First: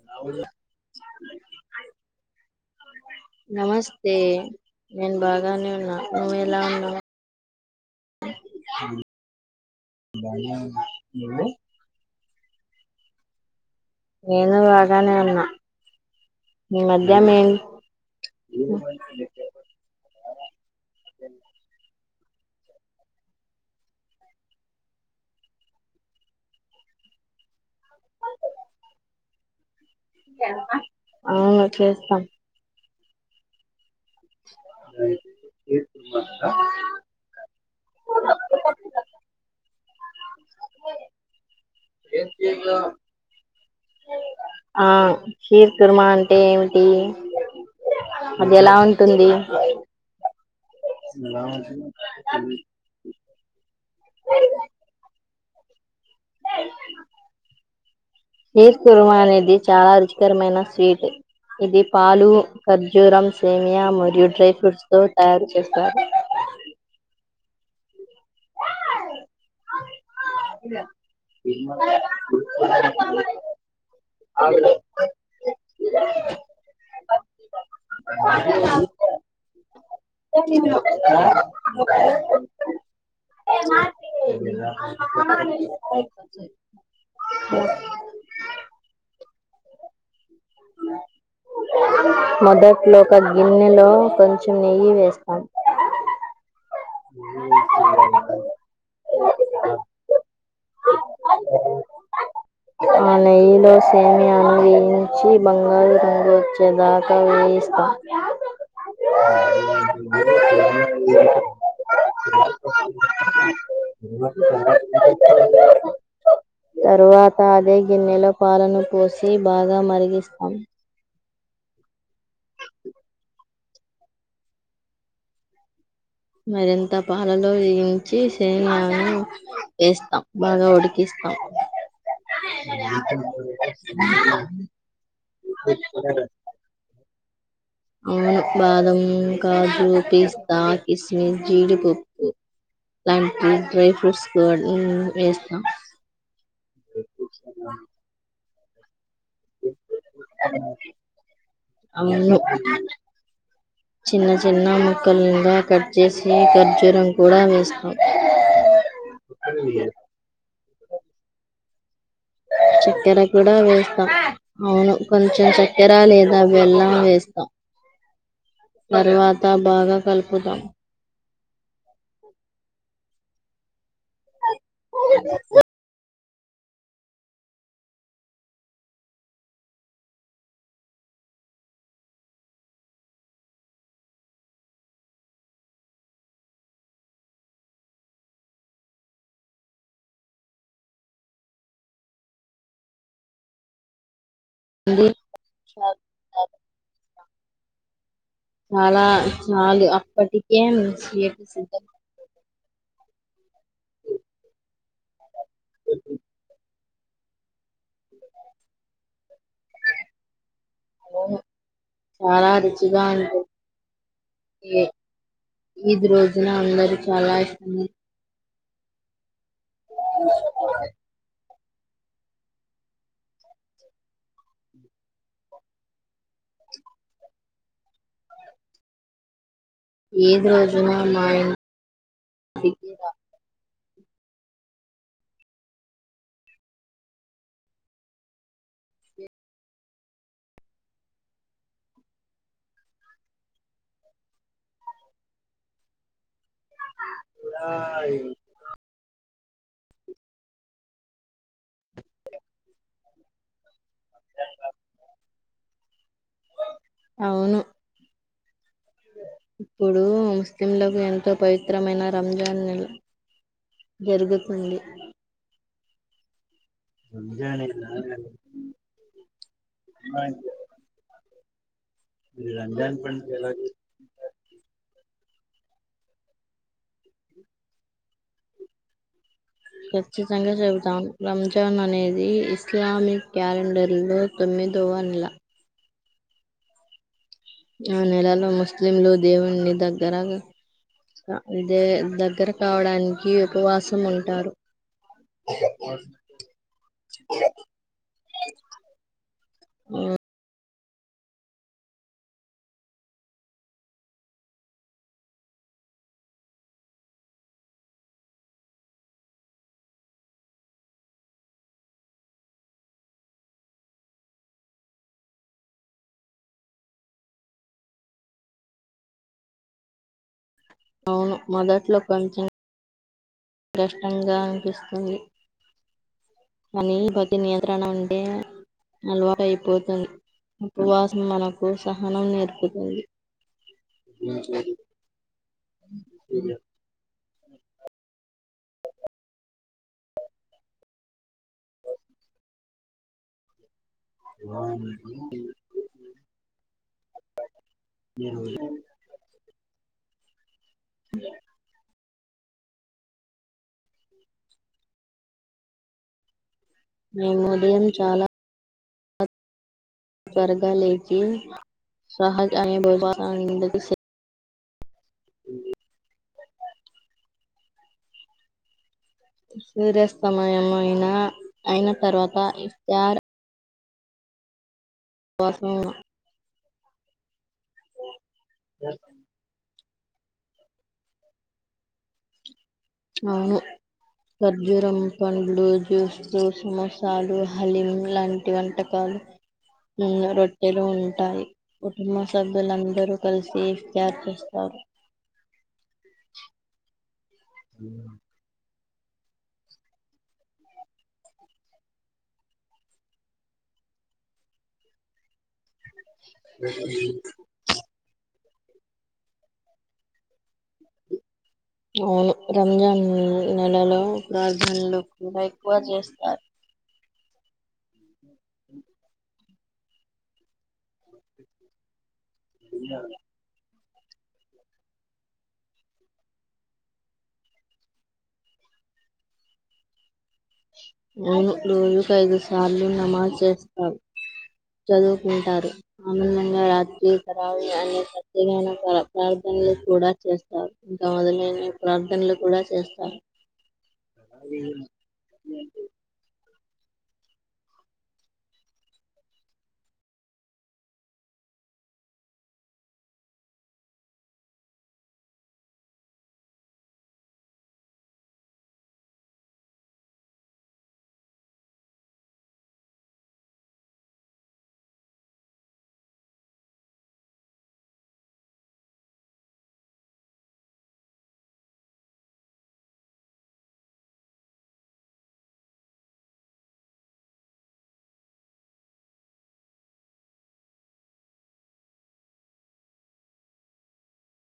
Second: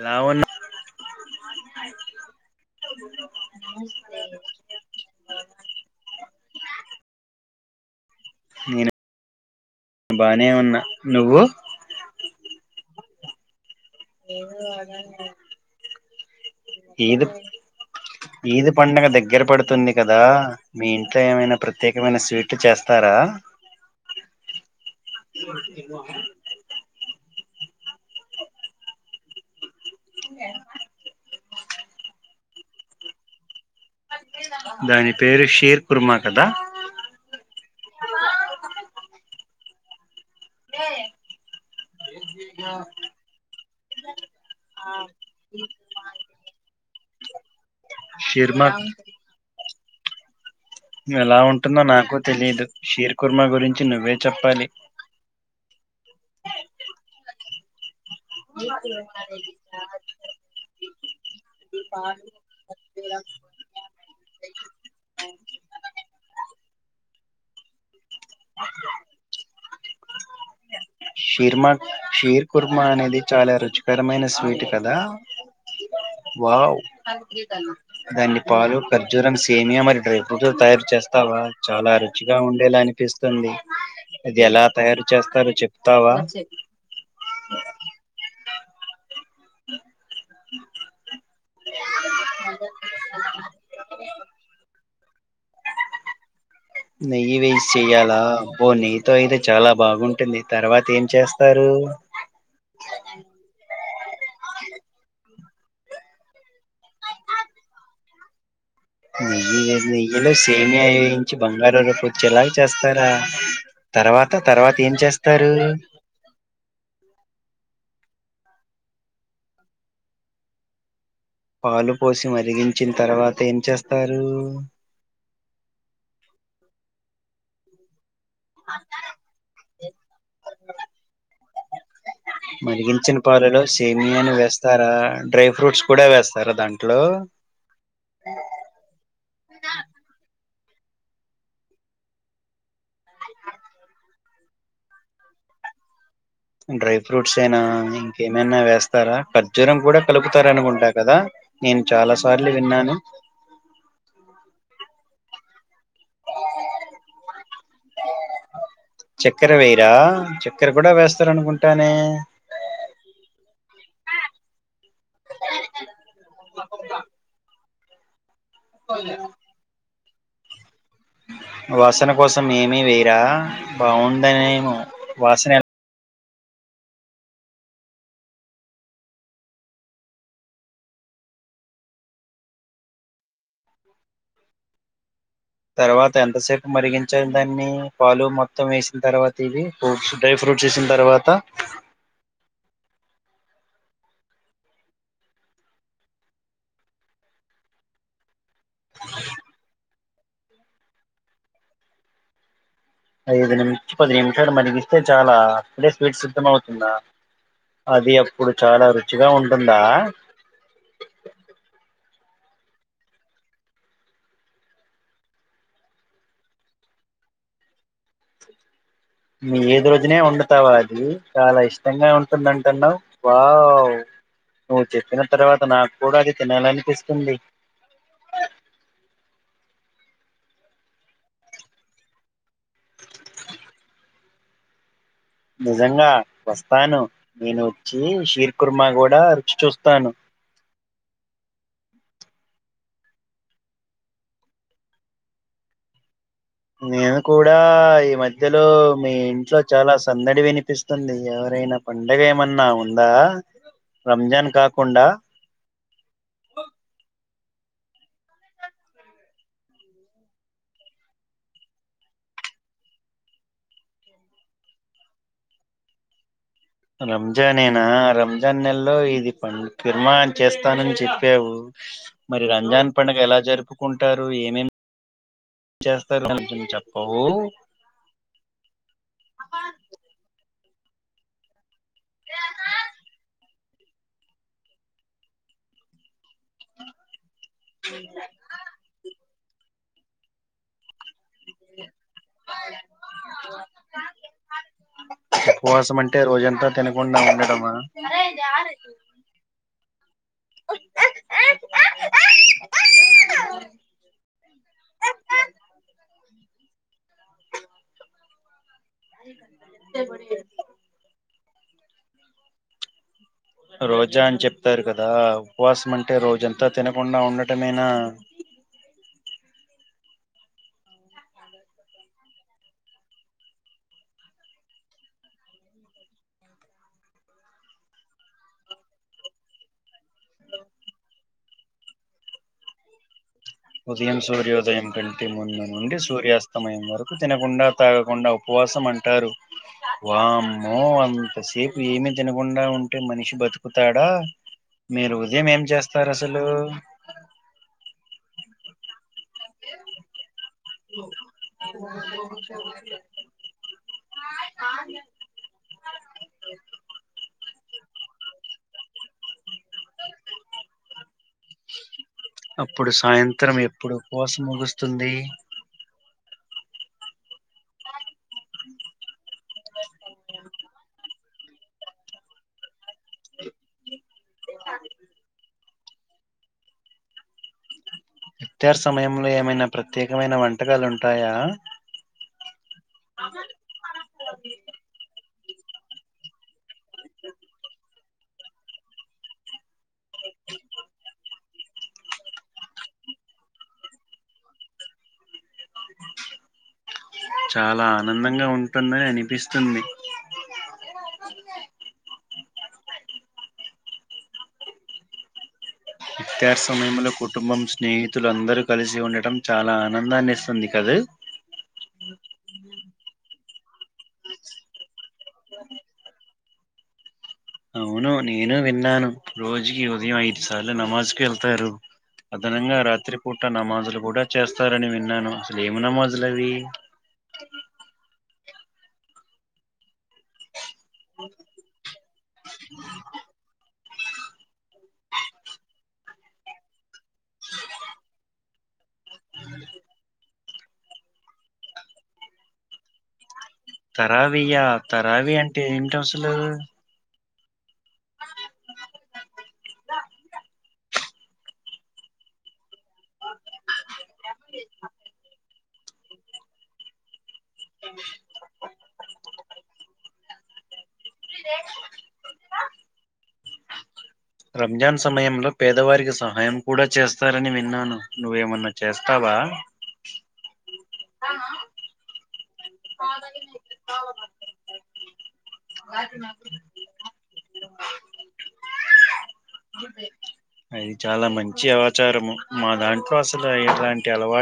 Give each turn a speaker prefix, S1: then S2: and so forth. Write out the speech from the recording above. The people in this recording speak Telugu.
S1: ఎలా ఉన్నా
S2: నమస్తే నేను బాగానే ఉన్నా, నువ్ ఎలా ఉన్నావ్?
S1: నేను బానే ఉన్నా, నువ్వు?
S2: నేను బాగానే ఉన్నా ఈ మధ్య
S1: ఈదు
S2: మీ
S1: ఈదు పండగ దగ్గర పడుతుంది కదా, మీ ఇంట్లో ఏమైనా ప్రతె ఏవన్న స్వీట్లు చేస్తారా?
S2: ఈ అమ్మ. అవును చేస్తాం.
S1: దాని పేరు షీర్ కుర్మా కదా?
S2: ఆ షీర్ కుర్మ అంటే ఏమిటి? అది
S1: షీర్మా
S2: ఎలా ఉంటుంది?
S1: ఎలా ఉంటుందో నాకు తెలీదు షీర్. కుర్మ గురించి నువ్వే చెప్పాలి.
S2: అ హీర్ కుర్మ అనేది చాలా రుచికరమైన స్వీటు, ఇది పాలు, ఖర్జూరం సేమియా మరియు డ్రై ఫ్రూట్స్ తో తయారు చేస్తారు.
S1: అ షీర్మక్. షీర్ కుర్మ అనేది చాలా రుచికరమైన స్వీట్ కదా? వావ్. ఆన్ గీతల్న దాన్ని పాలు, ఖర్జూరం సిక్. సేమ్యా మరి. డ్రైపుతో తయారు చేస్తావా? చాలా రుచిగా ఉండేలా అనిపిస్ తుంది అది ఎలా తయారు చేస్తారో చెప్
S2: మొదట్లో ఒక గిన్నెలో కొంచెం నెయ్ యి వేస్తాం.
S1: నెయ్యి వేస్ చెయ్యాలా? అబ్బో నెయ్యితో అయితే చాలా బాగుంటుంది. తర్వాత ఏం చేస్తారు?
S2: ఈలో సేమ్యాను వేయించి, బంగారు రంగు వచ్చేదాకా వేయిస్తం.
S1: నెయ్యి, నెయ్యిలో సేమ్యా ఏయించి బంగార రపు చ్చెలాగ చేస్తారా, తర్వాత తర్వాత ఏం చేస్తారు?
S2: తరువాత అద్ దే గిన్నెలో పాలను పోసి బాగా మరిగిస్తాం.
S1: పాలు పోసి మరిగించిన్ తర్వాత ఏం చేస్తారూ?
S2: మరింత పాలలో వెయిన్ చ్చి సేమ్యాలను వేస్తాం బాగా ఉడికిస్తాం.
S1: మరిగించిన పాలలో సేమియా ని వేస్తారా డ్రై ఫ్రూట్స్ కూడా వేస్తారా దాంట్లో
S2: అవును బాదం కాజు పీస్ త్తా కిస్మిస్ జీడిపప్పు లాంటి డ్రై ఫ్రూట్స్ కూడా వేస్తాం
S1: డ్రై ఫ్రూట్స్ అయినా ఇంకేం నేనే వేస్ తారా ఖర్జూరం కూడా కలుపుతారనుకుంటా కదా నేను చాలా
S2: అవును
S1: సార్లు విన్నాను
S2: కల్గా కట్ చేసి ఖర్జూరం కూడా వేస్తాం
S1: చక్కెర టానే
S2: చక్కెర కూడా వేస్తాం అవును కొంచెం చక్కెర లేదా బెల్లం వేస్తాం తర్వాత బాగా కలుపు కుదాను
S1: వాసన కోసం ఏమీ వేయరా బాగుంటాయేమో వాసన తర్వాత ఎంతసేపు మరిగించారు దాన్ని పాలు మొత్తం వేసిన తర్వాత ఇవి ఫ్రూట్స్ డ్రై ఫ్రూట్స్ వేసిన తర్వాత
S2: [unintelligible] చాలా చాలు అప్ పటికేయ స్వీట్స్ [unintelligible]
S1: ఐదు నిమిష పది నిమిషాలు మరిగిస్తే చాలా అప్పుడే స్వీట్ సిద్ధం అవుతుందా అది అప్పుడు చాలా రుచిగా ఉం టుందా
S2: అవును చాలా రుచిగా ఉంటు ఈ ఈది రోజున అందరు చాలా ఇష్ట
S1: మీ ఈద్ రోజునే వండుతావా అది చాలా ఇష్ట తంగా ఉంటుందంటున్నావు వావ్ నువ్వు చెప్పిన తర్వాత నాకు కూడా అది తినాలనిపిస్తుంది
S2: ఈద్ రోజున మా ఆయ్ [inaudible]
S1: నిజంగా వస్తాను నేను వచ్చి షీర్ కుర్మా కూడా రుచి చూస్తాను నేను కూడా
S2: రా
S1: ఈ మధ్యలో మీ ఇ ట్లో చాలా సందడి వినిపిస్తుంది ఎవరైనా పండగ ఏమన్నా ఉందా రంజాన్ కాకుండా
S2: అవును ఇప్పుడు ముస్లింలకు ఎంతో పవిత్రమైన రంజాన్ నెల జరుగుతుంది
S1: రంజాన్ ఏనా రంజాన్ నెలలో ఇది పం ఫిర్మా అని చేస్తానని చె ప్పేవు మరి రంజాన్ పండుగ ఎలా జరుపుకుంటారు ఏమేమ్ చేస్తారు కొంచెం చెప్పవు.
S2: ఖచ్చితంగా చెబుతాం రంజాన్ అనేది ఇస్లామిక్ క్యాలెండర్లో తొమ్మిదవ నెల ఆ నెలలో ముస్లింలు దేవున్నిదగ్ రగ ఇదే దగ్గర కావడానికి ఉపవాసం ఉంటారు
S1: ఉపవాసం అంటే రోజంతా తినకుండా ఉండడమా
S2: అ
S1: రోజా అని చెప్తారు కదా ఉపవాసమంటే రోజంతా తినకుండా ఉండటమేనా
S2: అవును మొదట్లో కొంచెం కష్టంగా అనిపిస్తుంది కానీ బతి నియంత్రణ ఉంటే అలవాటు అయిపోతుంది ఉపవాసం మనకు సహనం నేర్పుతుంది.
S1: ఉదయం
S2: అవును
S1: సూర్యోదయం కంటే ముందు నుండి సూర్యాస్తమయం వరకు తినకుండా తాగకుండా ఉపవాసం అంటారు. వామ్మో అంతసేపు ఏమి తినకుండా ఉంటే మనిషి బతుకు తాడా మీరు ఉదయం ఏం చేస్తారు అసలు [inaudible] ఆ
S2: మేము ఉదయం చాలా త్వరగా లేచి సహజ్ అనే [unintelligible]
S1: ముగుస్త్ స్తుంది.
S2: సూర్యాస్తమయం అయినా అయిన తర్వాత ఇఫ్తార్ కోసం
S1: ఇఫ్తార్ సమయంలో ఏమైనా ప్రత్యేకమైన వంటకాలు ఉంటాయా.
S2: అవును. ఖర్జూరం పండ్లు జ్యూస్ సమోసాలు హలిం లాంటి వంటకాలు రొట్టెలు ఉంటాయి. కుటుంబ సభ్యులుందరూ కలిసి ఇఫ్తార్ చేస్తారు.
S1: చాలా ఆనందంగా ఉంట టుంది అనిపిస్తుంది. ఇఫ్తార్ సమయంలో కుటుంబం స్నేహితులు అందరు కలిసి ఉండటం చాలా ఆనందాన్ని ఇస్తుంది కదూ
S2: అవును రంజాన్ న్ నెలలో ప్రార్థనలు కూడా ఎక్కువ చేస్తారు.
S1: అవును నేను విన్నాను రోజుకి ఉదయం ఐదు సార్లు నమాజ్ కేళ్తారు. అదనంగా రాత్రి పూట నమాజ్లు కూడా చేస్తారని విన్నాను అసలు ఏం నమాజ్లు అవి
S2: అను రోజుకు ఐదు సార్లు నమాజ్ చేస్తాారు చదువుకుంటారు ఆనందంగా రాత్రి తరా అన్నిత్యమైన ప్ర ప్రార్థనలు కూడా చేస్తారు ఇంకా మొదలైన ప్రార్థనలు కూడా చేస్తారు
S1: తరావియా తరా రవి అంటే ఏంట అసలు రంజాన్ సమయంలో పేదవారికి సహాయం కూడా చేస్తారని విన్నాను నువ్వేమన్నా చేస్తావా మా అది చాలా మంచి అవాచారము మా దాంట్లో అసలు ఇలాంటి అలవాటు